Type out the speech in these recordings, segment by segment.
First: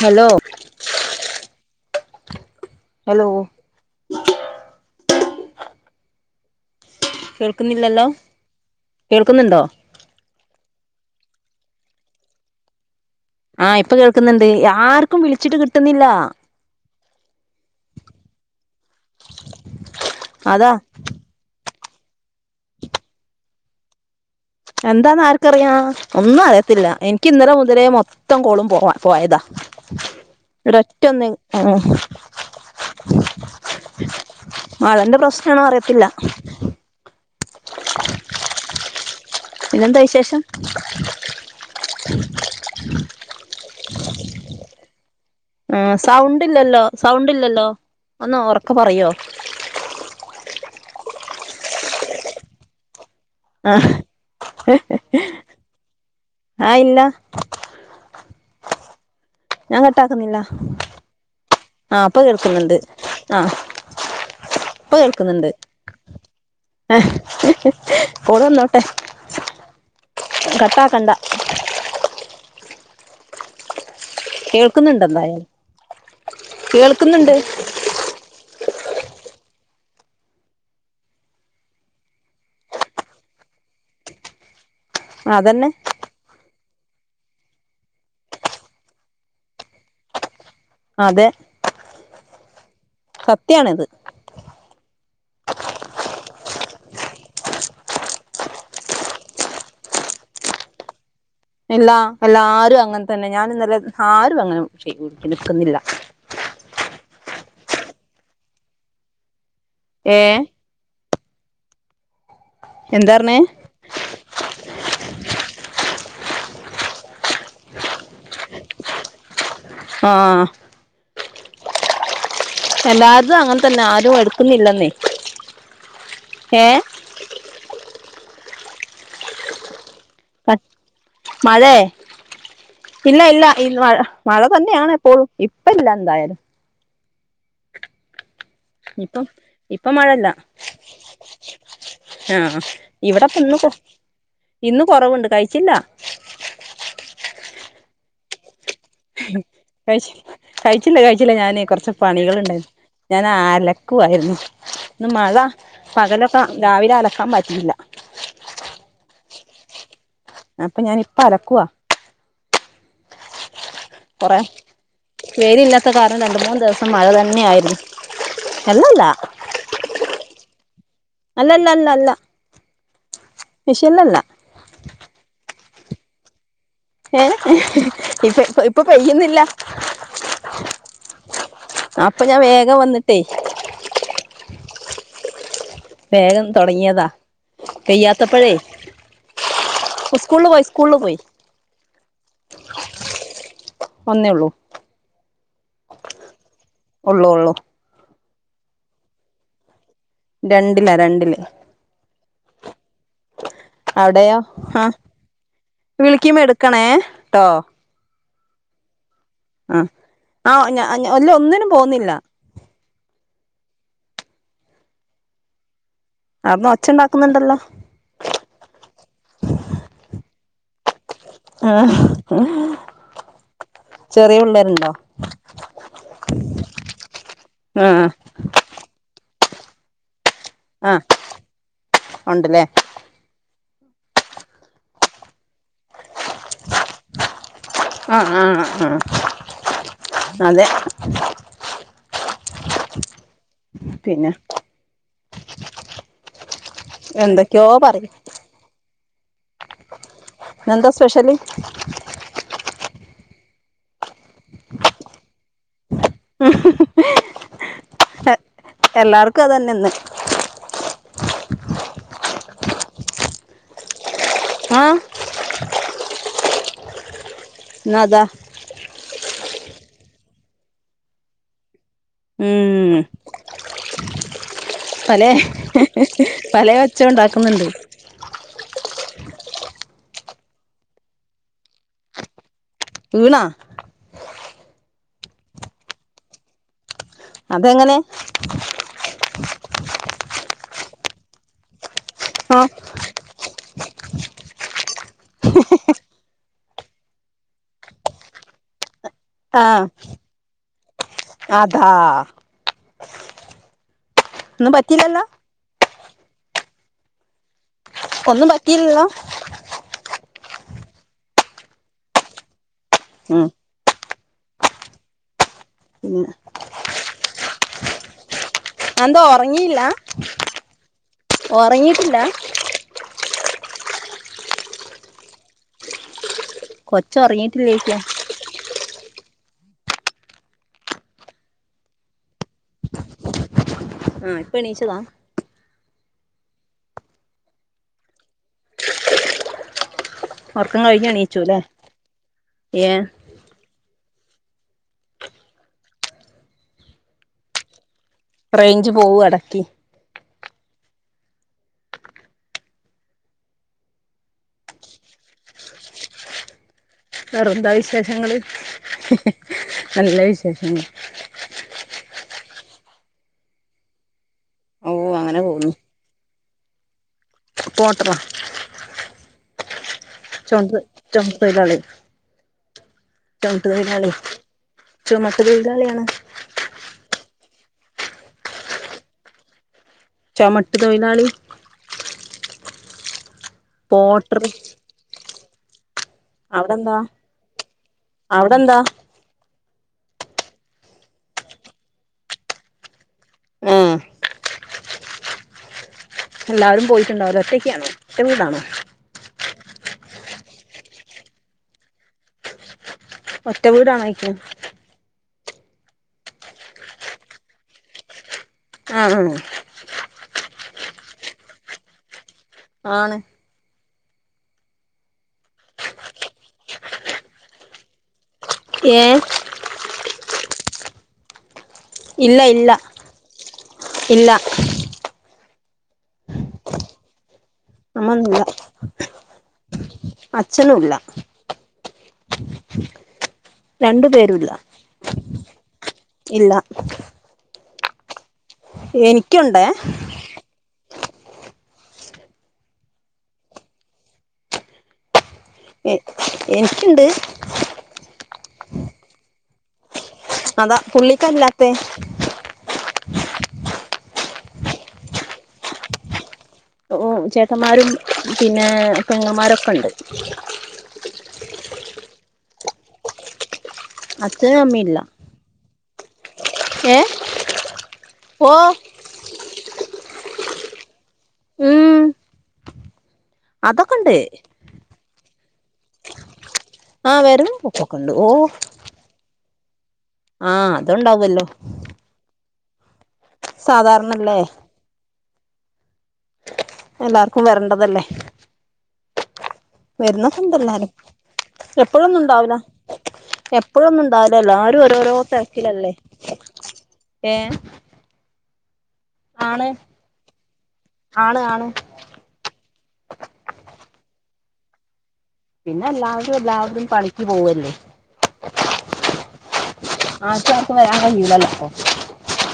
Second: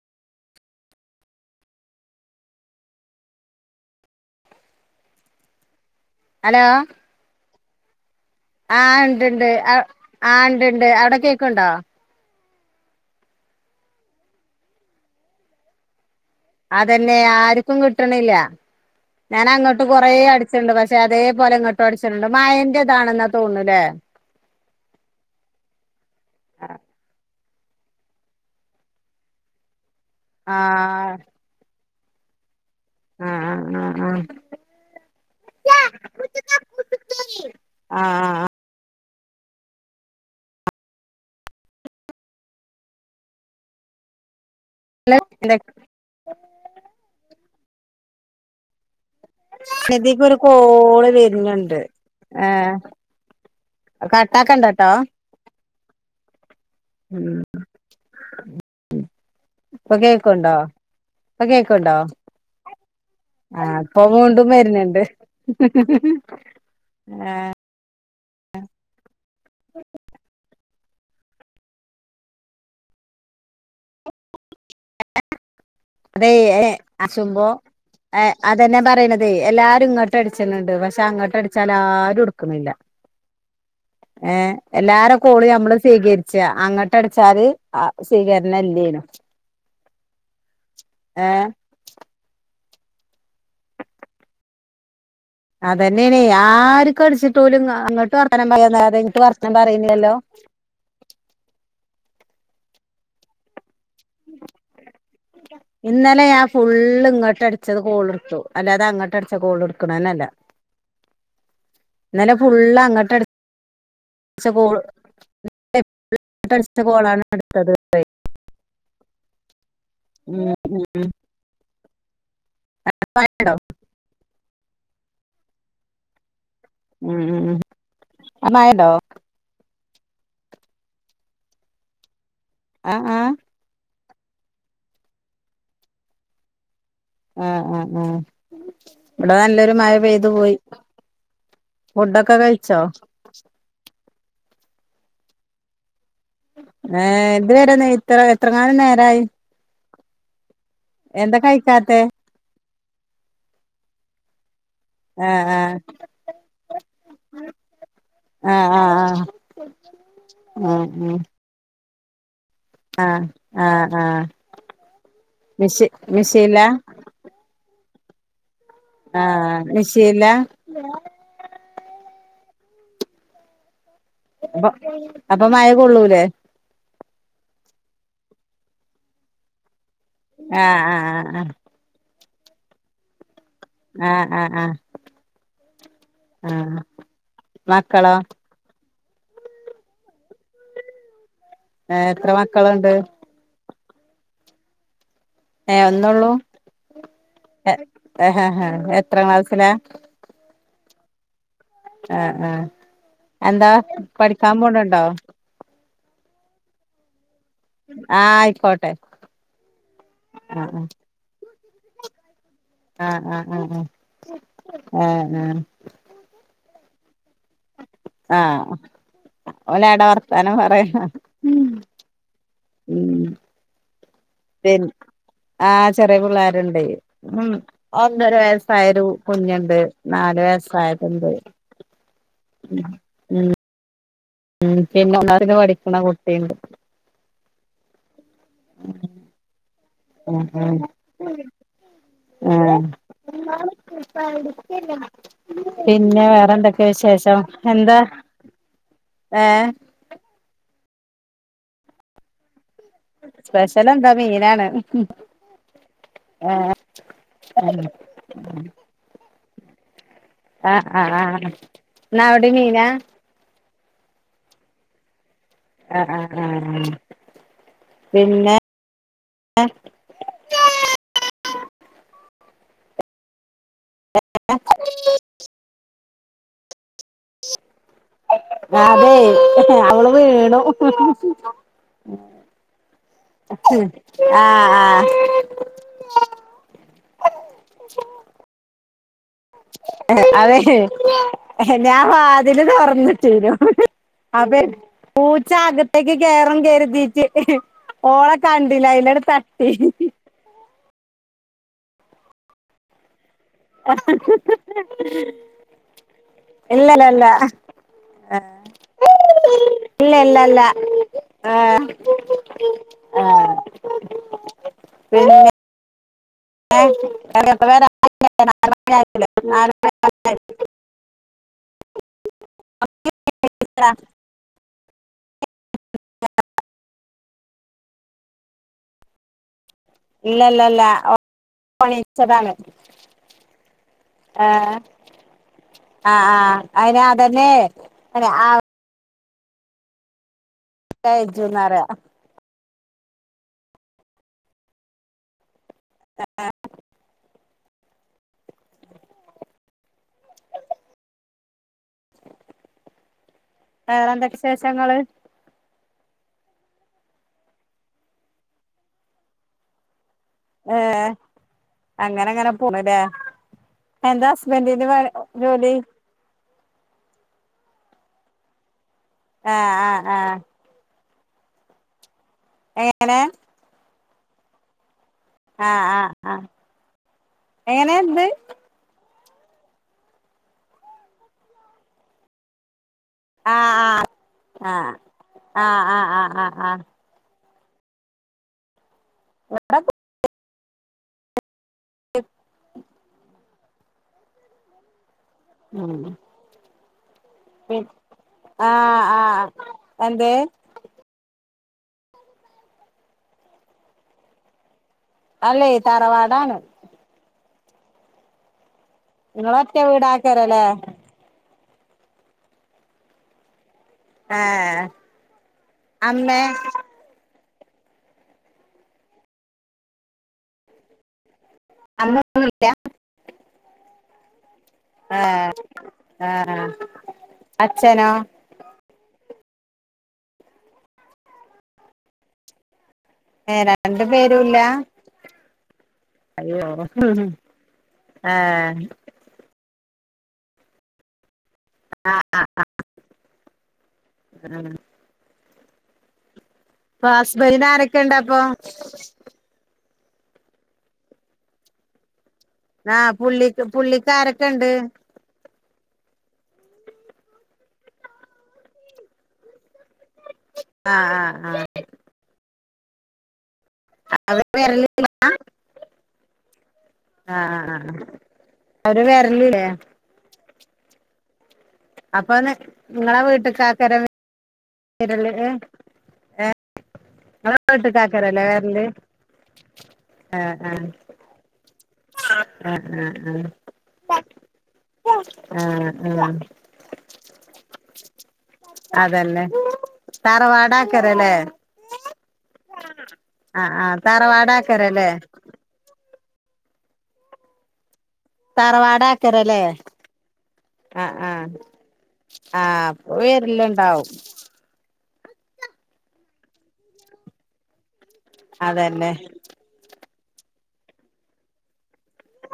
Hello hello hello കേൾക്കുന്നില്ലല്ലോ? ആഹ് ഇണ്ട്ണ്ട് കേൾക്കുന്നുണ്ടോ അവ് ആഹ് ഇണ്ട്ണ്ട് അവിടെ കേക്ക്ണ്ടാ ആഹ് ഇപ്പൊ കേൾക്കുന്നുണ്ട് ആർക്കും വിളിച്ചിട്ട് കിട്ടുന്നില്ല. അതന്നെ ആർക്കും കിട്ടണില്ല ഞാനങ്ങോട്ട് കൊറേ അതാ അടിച്ചിണ്ട് പഷെ പക്ഷെ അതേ പോലെ ഇങ്ങട്ടും അടിച്ചിട്ടുണ്ട് മഴേൻ്റെ ഇതാണ്ന്നാ തോണ്ലേ എന്താന്ന് ആർക്കറിയാം ഒന്നും അറിയത്തില്ല എനിക്ക് ഇന്നലെ മുതലേ മൊത്ത് [unintelligible] കോളും പോവാ പോയതാ ആ ഒരൊറ്റൊന്ന് ആ ഉം ആ മഴേന്റെ പ്രശ്നാണോ അറിയത്തില്ല ആഹ് ആഹ് പിന്നെന്താ വിശേഷം? [unintelligible] സൗണ്ടില്ലല്ലോ സൗണ്ട് ഇല്ലല്ലോ ഒന്നൊറക്കെ പറയോ സ്നതിക്കൊരു കോള് വെര്ണ് ണ്ട് ഏഹ്. അഹ് കട്ടാക്കെണ്ടട്ടോ? ആഹ് ഇല്ല ഞാ കട്ടാക്കുന്നില്ല. പ്പ കേക്ക്ണ്ടോ? ആഹ് ഇപ്പൊ കേൾക്കുന്നുണ്ട് ആഹ് പ്പൊ വിണ്ടും വെര്ന്ന്ണ്ട്. ഹി ഹി ഹി.... ഓള് വന്നോട്ടെ കട്ടാ കണ്ട. കേൾക്ക്ന്ന്ണ്ട് എന്തായാലും. അതെ ഏഹ് കേൾക്കുന്നുണ്ട് അശുമ്പോ ഏഹ് അതെന്നെ പറിണ്തേ എല്ലാരും ഇങ്ങട്ട് അടിച്ച്ണ് ണ്ട് പക്ഷെ അങ്ങോട്ട് അടിച്ചാല് ആരും ട്ക്കുന്നില്ല. ഏഹ് എല്ലാര കോള് അതന്നെ നമ്മള് സ്വീക ച്ച അങ്ങട്ടട്ച്ചാല് ആഹ് സ്വീകരണം ഇല്ലേനും അതെ ഏ സത്യാണിത്. അതന്നെയാണെ ആര്ക്കും അടിച്ചിട്ട് ഓലും അങ്ങട്ട് വർത്താനം [unintelligible] പറയണിലല്ലോ? ഇല്ല എല്ലാരും അങ്ങൻ തന്നെ ഞാനും ഇന്നലെ ആരും അങ്ങനെ ചെയ്യൂ ഇന്നലെ ഞാ ഫുള്ള് ഇങ്ങട്ടട്ച്ചേ കോള്ട്ത്തു അല്ലാതെ അങ്ങട്ട് അട്ച്ച കോള് ഏ ട്ക്ക്ണേനല്ല ഇന്നലെ ഫുൾ അങ്ങട്ട എന്താർഞ്ഞേ ച്ച കോള് [unintelligible] അട്ച്ച കോളാണ് ഞ ട്ത്തത്. ആഹ് ഉം ഉം എല്ലാര്തു മഴണ്ടോ അങ്ങൻ തന്നെ ആരും എട്ക്ക്ന്നില്ലെന്നേ ഏഹ് ഉം ഉം ഉം ആടെ മഴേണ്ടൊ? മഴേ ആ ആ ഇല്ല ഇല്ല. മഴ മഴ തന്നെയാണ് എപ്പോഴും ഇപ്പല്ല എന്തായാലും. ആഹ് ആഹ് ആഹ് ഇപ്പം ഇവിടെ നല്ലൊരു മഴ ഇപ്പം പെയ്തു മഴല്ല. പോയി ഫുഡൊക്കെ ആഹ് കഴിച്ചോ ഇവടപ്പം ഇന്ന് കൊ ഇന്ന് കൊറവുണ്ട് കഴിച്ചില്ല. ഏഹ് ത് വരെ ന്ന് ഇത്ര എത്രങ്ങാനും നേരായി? കഴിച്ച കഴിച്ചില്ല കഴിച്ചില്ല എന്താ ഞാന് കൊർച്ച് കഴിക്കാത്തെ പണികള്ണ്ട്. ഞാൻ അലക്കുവായിരുന്നു ന്ന് മഴ ആഹ് പകലൊക്ക രാവിലെ അലക്കാൻ പറ്റിയില്ല. ആഹ് ആഹ് ആഹ് ഉം അപ്പ ഉം ഞാനിപ്പ അലക്കുവ. ആഹ് ആഹ് ആഹ് കൊറേ മിഷി വെയ്ലില്ലാത്ത കാരണം രണ്ട്, മൂന്ന് മിഷീലാ ദിവസം മഴ തന്നെ ആയിരുന്നു. ആഹ് മിഷീൻല? അല്ല ല്ല ല്ല ല്ല മിഷീൻലല്ല. മ്പ അപ്പ മഴ കൊള്ളൂലേ? ഏഹ് ഇപ്പ ഇപ്പൊ പെയ്യുന്നില്ല. ആഹ് ആഹ് ആഹ് അപ്പ ഞാ വേഗം വന്ന്ട്ടേ ആഹ് ആഹ് ആഹ് വേഗം ആഹ് തൊടങ്ങിയതാ മക്കളോ പെയ്യാത്തപ്പഴേ. ഉസ്കൂള് പോയി ഉസ്കൂള് പോയി. ഏഹ് എത്ര മക്കള്ണ്ട്? ഒന്നേള്ളൂ ഏഹ് ഒന്നള്ളൂ? ഒള്ളൂ ഒള്ളൂ ഏഹ് ഏഹ് എത്രാം ക്ലാസ്സില? രണ്ട്ലാ രണ്ട്ല് ആഹ് ആഹ് എന്താ? അവിടെയോ പഠിക്കാൻ ആഹ് പോണുണ്ടോ വിളിക്കുമ്പോ എടുക്കണേ ട്ടോ ആഹ് ആയിക്കോട്ടെ ആഹ് ആ ആഹ് ഞാ ഇല്ല ഒന്നിനും പോകുന്നില്ല ആഹ് ആഹ് ആഹ് ആഹ് ആഹ് ആഹ് ആട്ന്ന് ഒച്ച ഒണ്ടാക്കുന്നുണ്ടല്ലോ ആഹ് ഓലാടെ വർത്താനം പറയ ആഹ് [unintelligible] ഇൻ ആഹ് ചെറിയ പിള്ളേര്ണ്ടേ. ഒന്ന് ആ ഒന്നരവ തായൊരു കുഞ്ഞ്ണ്ട് നാല് ആ വയസായത്ണ്ട്. ഉണ്ടല്ലേ ഉം ഉം പിന്നെ ഒന്നാക്ലാസ്സില് പഠിക്ക്ണ കുട്ടീണ്ട്. ആഹ് ആഹ്. ആഹ് ഉം അതെ. ഉം ആഹ്. പിന്നെ പിന്നെ വേറെന്തെ ക്കെ ശേഷം, എന്തൊക്കെയോ എന്താ? പറയും ഏഹ് ഇന്നെന്താ സ്പെഷ്യല്? സ്പെഷ്യലെന്താ മീനാണ്? ഉം. [unintelligible] എല്ലാർക്കും അതന്നെ ഇന്ന്. ആഹ് ആഹ് ആഹ്, ഇന്നവടീം മീനാ? ആഹ്. അ അ ആഹ് ന്നതാ എ ഉം ഉം എ എഹ് പലേ പലേ ഒച്ചേ ഉണ്ടാക്കുന്ന്ണ്ട്. അതെ അവള് വീണു. വീണാ ഉം ആഹ് ആഹ്. അതെങ്ങനെ? അതെ ഞാൻ ആ വാതില് തൊറന്നിട്ടിനു അതെ പൂച്ച അകത്തേക്ക് കേറും കര്തീട്ട് ഓളെ കണ്ടില്ല. അയ്ലങ്ങ്ട് ആഹ് അതാ ഒന്നും പറ്റിയില്ലല്ലോ ഇല്ലലല്ല. ഒന്നും പറ്റില്ലല്ലോ? ഇല്ല ല്ലല്ല. ആഹ് ഉം ആഹ്. പിന്നെ ഉം. എ [unintelligible] എന്താ ഒറങ്ങിയില്ല? ഒറങ്ങീട്ടില്ല? [unintelligible] [unintelligible] കൊച്ചൊറങ്ങീട്ടില്ലേയ്ക്ക ഇല്ലല്ലല്ല. ഓ പ്പോ നീച്ചതാണ്. ആഹ് ഇപ്പ എഹ് എണീച്ചതാ ആഹ് ആഹ് അയ്നതന്നെ ന് അ ഒറക്കം കഴിഞ്ഞ് എണീച്ചുല്ലെ? കയച്ചുന്നറിയ ഏ ആ ആഹ്. റെയിഞ്ച് പോവാ എടക്ക് വേറെന്തൊക്കെ ശേഷങ്ങള്? വേറെന്താ വിശേഷങ്ങള്? നല്ല വിശേ ഏഹ് അങ്ങനങ്ങനെ പോണൂല്ലേ? എന്താ? ഹസ്ബൻഡിന് പാ ഓഹ് അങ്ങനെ പോകുന്നു ജോലി? പോട്ടറാ ആഹ് ആഹ് ആഹ്. ദ് ചൊമട്ട് തൊഴിലാളി ഏഹ് എങ്ങനെ? ചൊമട്ടൊഴിലാളിയേയ് ചുമ ആഹ് ആഹ് ആഹ് എങ്ങനെ എന്ത്? ചൊമട്ട് തൊഴിലാളി ആഹ് പോട്ടറ് ആഹ് ആഹ് ആഹ് ആഹ് ആഹ് അവടെന്താ? അവടെന്താ? ആ ട്ട് ഉം ഉം ഉം എല്ലാവരും പോയിട്ട്ണ്ടാവുല്ലേ? പി ആഹ് ആഹ് എന്തേ? ഒറ്റ വീടാണോയ്ക്ക് അല്ലേ തറവാടാണ് ആഹ് ണ് ക്കെ വീടാക്കാരല്ലേ? ആണ് ആഹ് അമ്മേ? ഏഹ്? അമ്മ ഇല്ല. ഇല്ല. ഇല്ല. ആഹ് ആഹ് ആഹ് അച്ഛനോ? അച്ഛനുല്ലാ ഏഹ് രണ്ടു പേരൂല്ല. ഇല്ല അയ്യോ ആ എനിക്ക്യുണ്ടേ ആഹ് ആഹ് ആഹ് ഉം എഹ് ഹസ്ബൻഡ്ന് ആരൊക്കെണ്ടപ്പോ? അതാ പുള്ളിക്കാല്ലാത്തെ. ആ പുള്ളിക്ക് പുള്ളിക്കാരൊക്കെണ്ട്? ഉം ചേട്ടന്മാരും പിന്നെ പെങ്ങൻമാരൊക്കെണ്ട്. ആഹ് ആഹ് ആഹ് അവര് അച്ഛനും അമ്മീം വരല് ഇല്ല. ഏഹ് ആഹ് ആഹ് ആഹ് ആഹ് അവര് വെരല്ല്യേ? അപ്പോന്ന് ങ്ങളെ വീട്ട് അതൊക്കണ്ട് [unintelligible] ആഹ് വെരവും പൊക്കോക്കേണ്ട്. വീട്ട്ക്കാക്കാരല്ലേ ഓഹ് വരല് ആഹ് അത്ണ്ടാവല്ലോ ആഹ് ആഹ് ആഹ് സാധാരണല്ലേ? ആഹ് ആഹ്.. എല്ലാർക്കുവരണ്ടതല്ലേ.. അതന്നെ വര്ലോക്കണ്ടെല്ലാരും എപ്പോഴൊന്നുണ്ടാവുലാ.. ആഹ് ആഹ് എപ്പോഴൊന്നുംണ്ടാവുലാ എല്ലരും തറവാടാക്കരല്ലേ ഓരോരോ തെരക്കിലല്ലേ. ഏഹ് തറവാടക്കരലേ. ആണ് ആഹ് ആണ് ആഹ് ആണ് ആഹ്. അപ്പൊവരെല്ല്ണ്ടാവും.. പിന്നെ എല്ലാവരും എല്ലാവരും പണിക്ക് പോവല്ലേ അതേല്ലേ? ആര്ക്കുങ്ങട്ട് വരാൻ കയ്യുല്ലല്ലോ അപ്പൊ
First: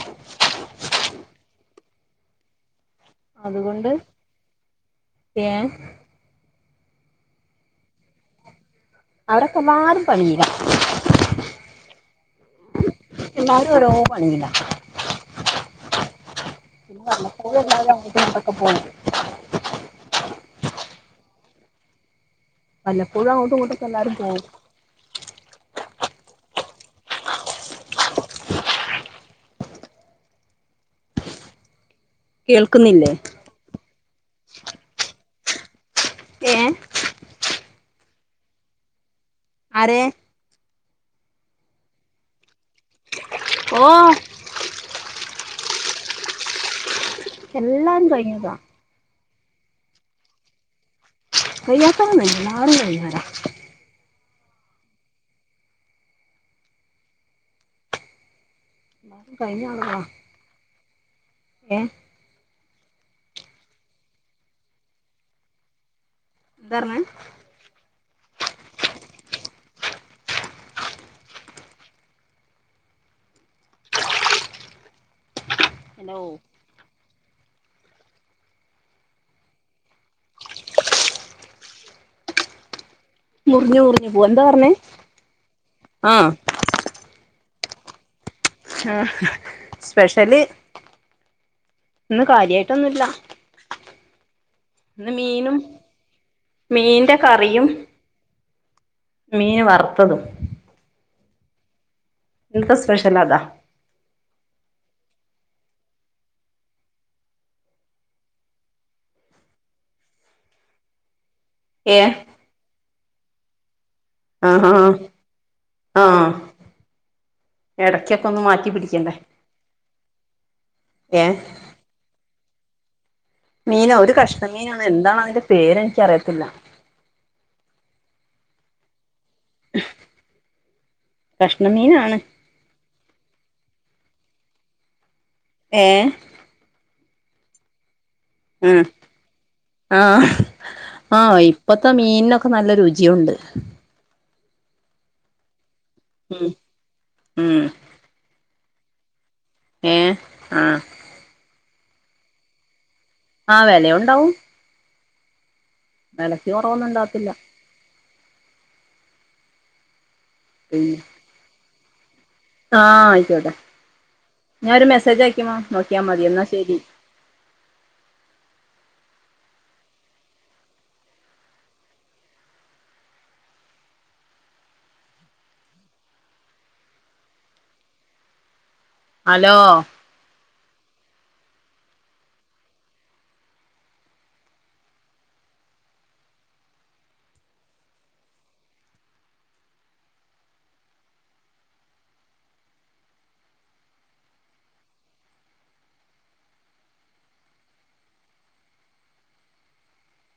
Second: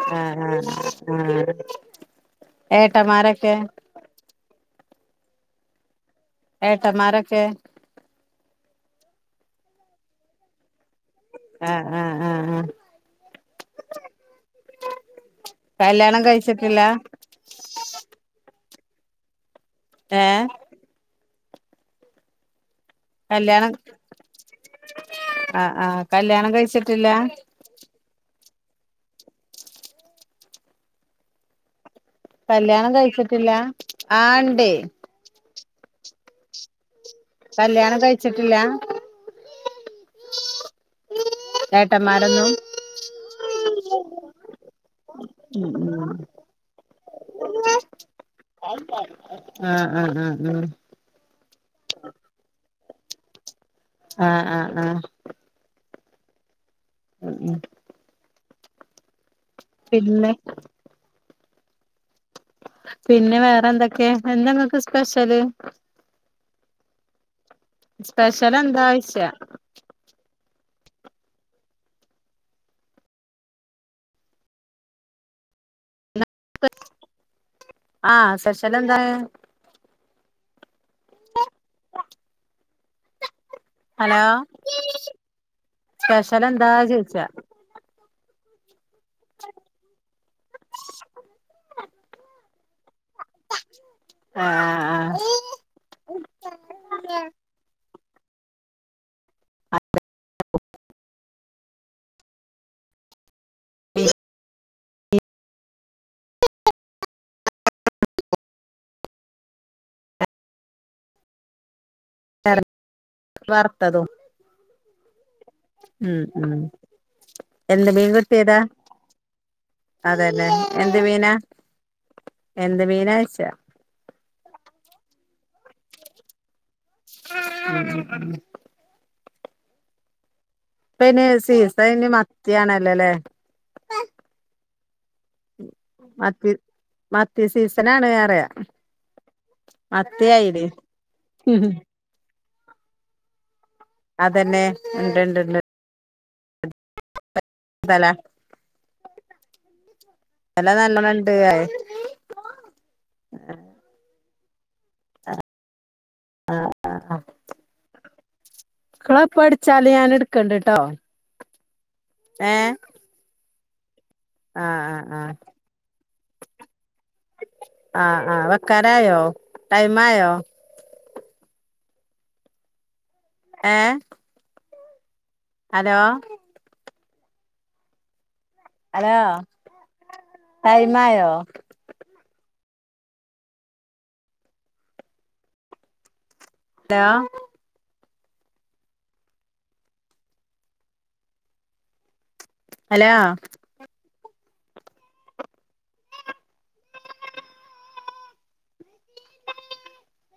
ആഹ് ആഹ് ആഹ് ഏട്ടമാരെ അതുകൊണ്ട് ഏഹ് ഏട്ടന്മാരൊക്കെ അവരൊക്കെമാരും പണിയിലാ ആഹ് ആഹ് ആഹ് എല്ലാരും ഓരോ പണിയിലാ കല്യാണം കഴിച്ചിട്ടില്ല ഓൽ എല്ലാരും അങ്ങട്ടും ഇങ്ങട്ടൊക്കെ പോവും ഏഹ് വല്ലപ്പോഴും അങ്ങോട്ടും കല്യാണം ഇങ്ങോട്ടക്കെല്ലരും പോവും ആഹ് ആഹ് കല്യാണം കഴിച്ചിട്ടില്ല കല്ല്യാണം കേൾക്കുന്നില്ലേ കഴിച്ചിട്ടില്ല ആഹ് ണ്ടയ് ഏഹ് കല്യാണം കഴിച്ചിട്ടില്ല ആരെ ഏട്ടമാരുന്നും ഓഹ് ഉം ഉം എല്ലാരും കഴിഞ്ഞതാ ആഹ് ആഹ് ആഹ് ആഹ് അയിനാത്രൊന്നുലാ ന്നാലും വൈന്നേരവും ആഹ് ആഹ് ആഹ് ഉം ഉം കഴിഞ്ഞ അങ്ങട്ട് പോണം പിന്നെ ഏഹ് പിന്നെ വേറെന്തൊക്കെ എന്താങ്ങക്ക് സ്പെഷ്യല് ന്തർഞ് സ്പെഷ്യലെന്താ യ്ച്ച അലോ ആഹ് സ്പെഷ്യലെന്താ ആഹ് മുറിഞ്ഞു മുറിഞ്ഞു ഹലോ പോവാ എന്താ പറഞ്ഞേ ആ സ്പെഷലെന്താ ചോയിച്ചാ ആഹ് സ്പെഷ്യല് ഇന്ന് കാര്യായിട്ടൊന്നുല്ല ആഹ് ന്ന് മീനും മീന്റെ കറിയും മീൻ വർത്തതും ഇന്നത്തെ സ്പെഷ്യലതാ പി [unintelligible] [unintelligible] ഏഹ് വാർത്തതും ആഹ് ആഹ് ഉം ഉം എന്ത് മീൻ ഇടക്കൊക്കെ ഒന്ന് കിട്ടിയതാ മാറ്റി പിടിക്കണ്ടേ അതെല്ലേ എന്ത് ഏ മീനാ എന്ത് മീനാ ചോയ്ച്ച മീനോ ഒരു കഷ്ണമീനാണ് എന്താണ് അതിന്റെ പേര് എനിക്കറിയത്തില്ല ആഹ് [unintelligible] ഇപ്പയിൻ കഷ്ണം സീസണ് അയിന് മീനാണ് മത്തിയാണല്ലോല്ലേ ഏ മത്തി മത്തി സീസനാണ് വേറെയ ഊം ആഹ് അയിലെ ഓ ഇപ്പത്തെ മീൻ മീന് നൊക്കെ നല്ല രുചിയൊണ്ട് അതന്നെ ഉണ്ട്ണ്ട്ണ്ട് ഉം ഊം വെല ഏ വെല ആഹ് നല്ലണോണ്ട് അ ആഹ് വെലയൊണ്ടാവും ആഹ് വെലക്ക് കൊറവൊന്നും ഉണ്ടാവത്തില്ല ക്കള് എപ്പ അടിച്ചാല് ഞാൻ എടുക്കൺണ്ട്ട്ടോ പിന്നെ ആഹ് ആയിക്കോട്ടെ ഞാനൊരു ആഹ് മെസ്സേജ് ആഹ് അയക്കുമ്പോ നോക്കിയാ മതി എന്നാ ശരി ആഹ് ആഹ് വെക്കാനായോ ടൈം ആയോ ഏഹ് ഹലോ ഹലോ ടൈമായോ ടാ ഹലോ [inaudible]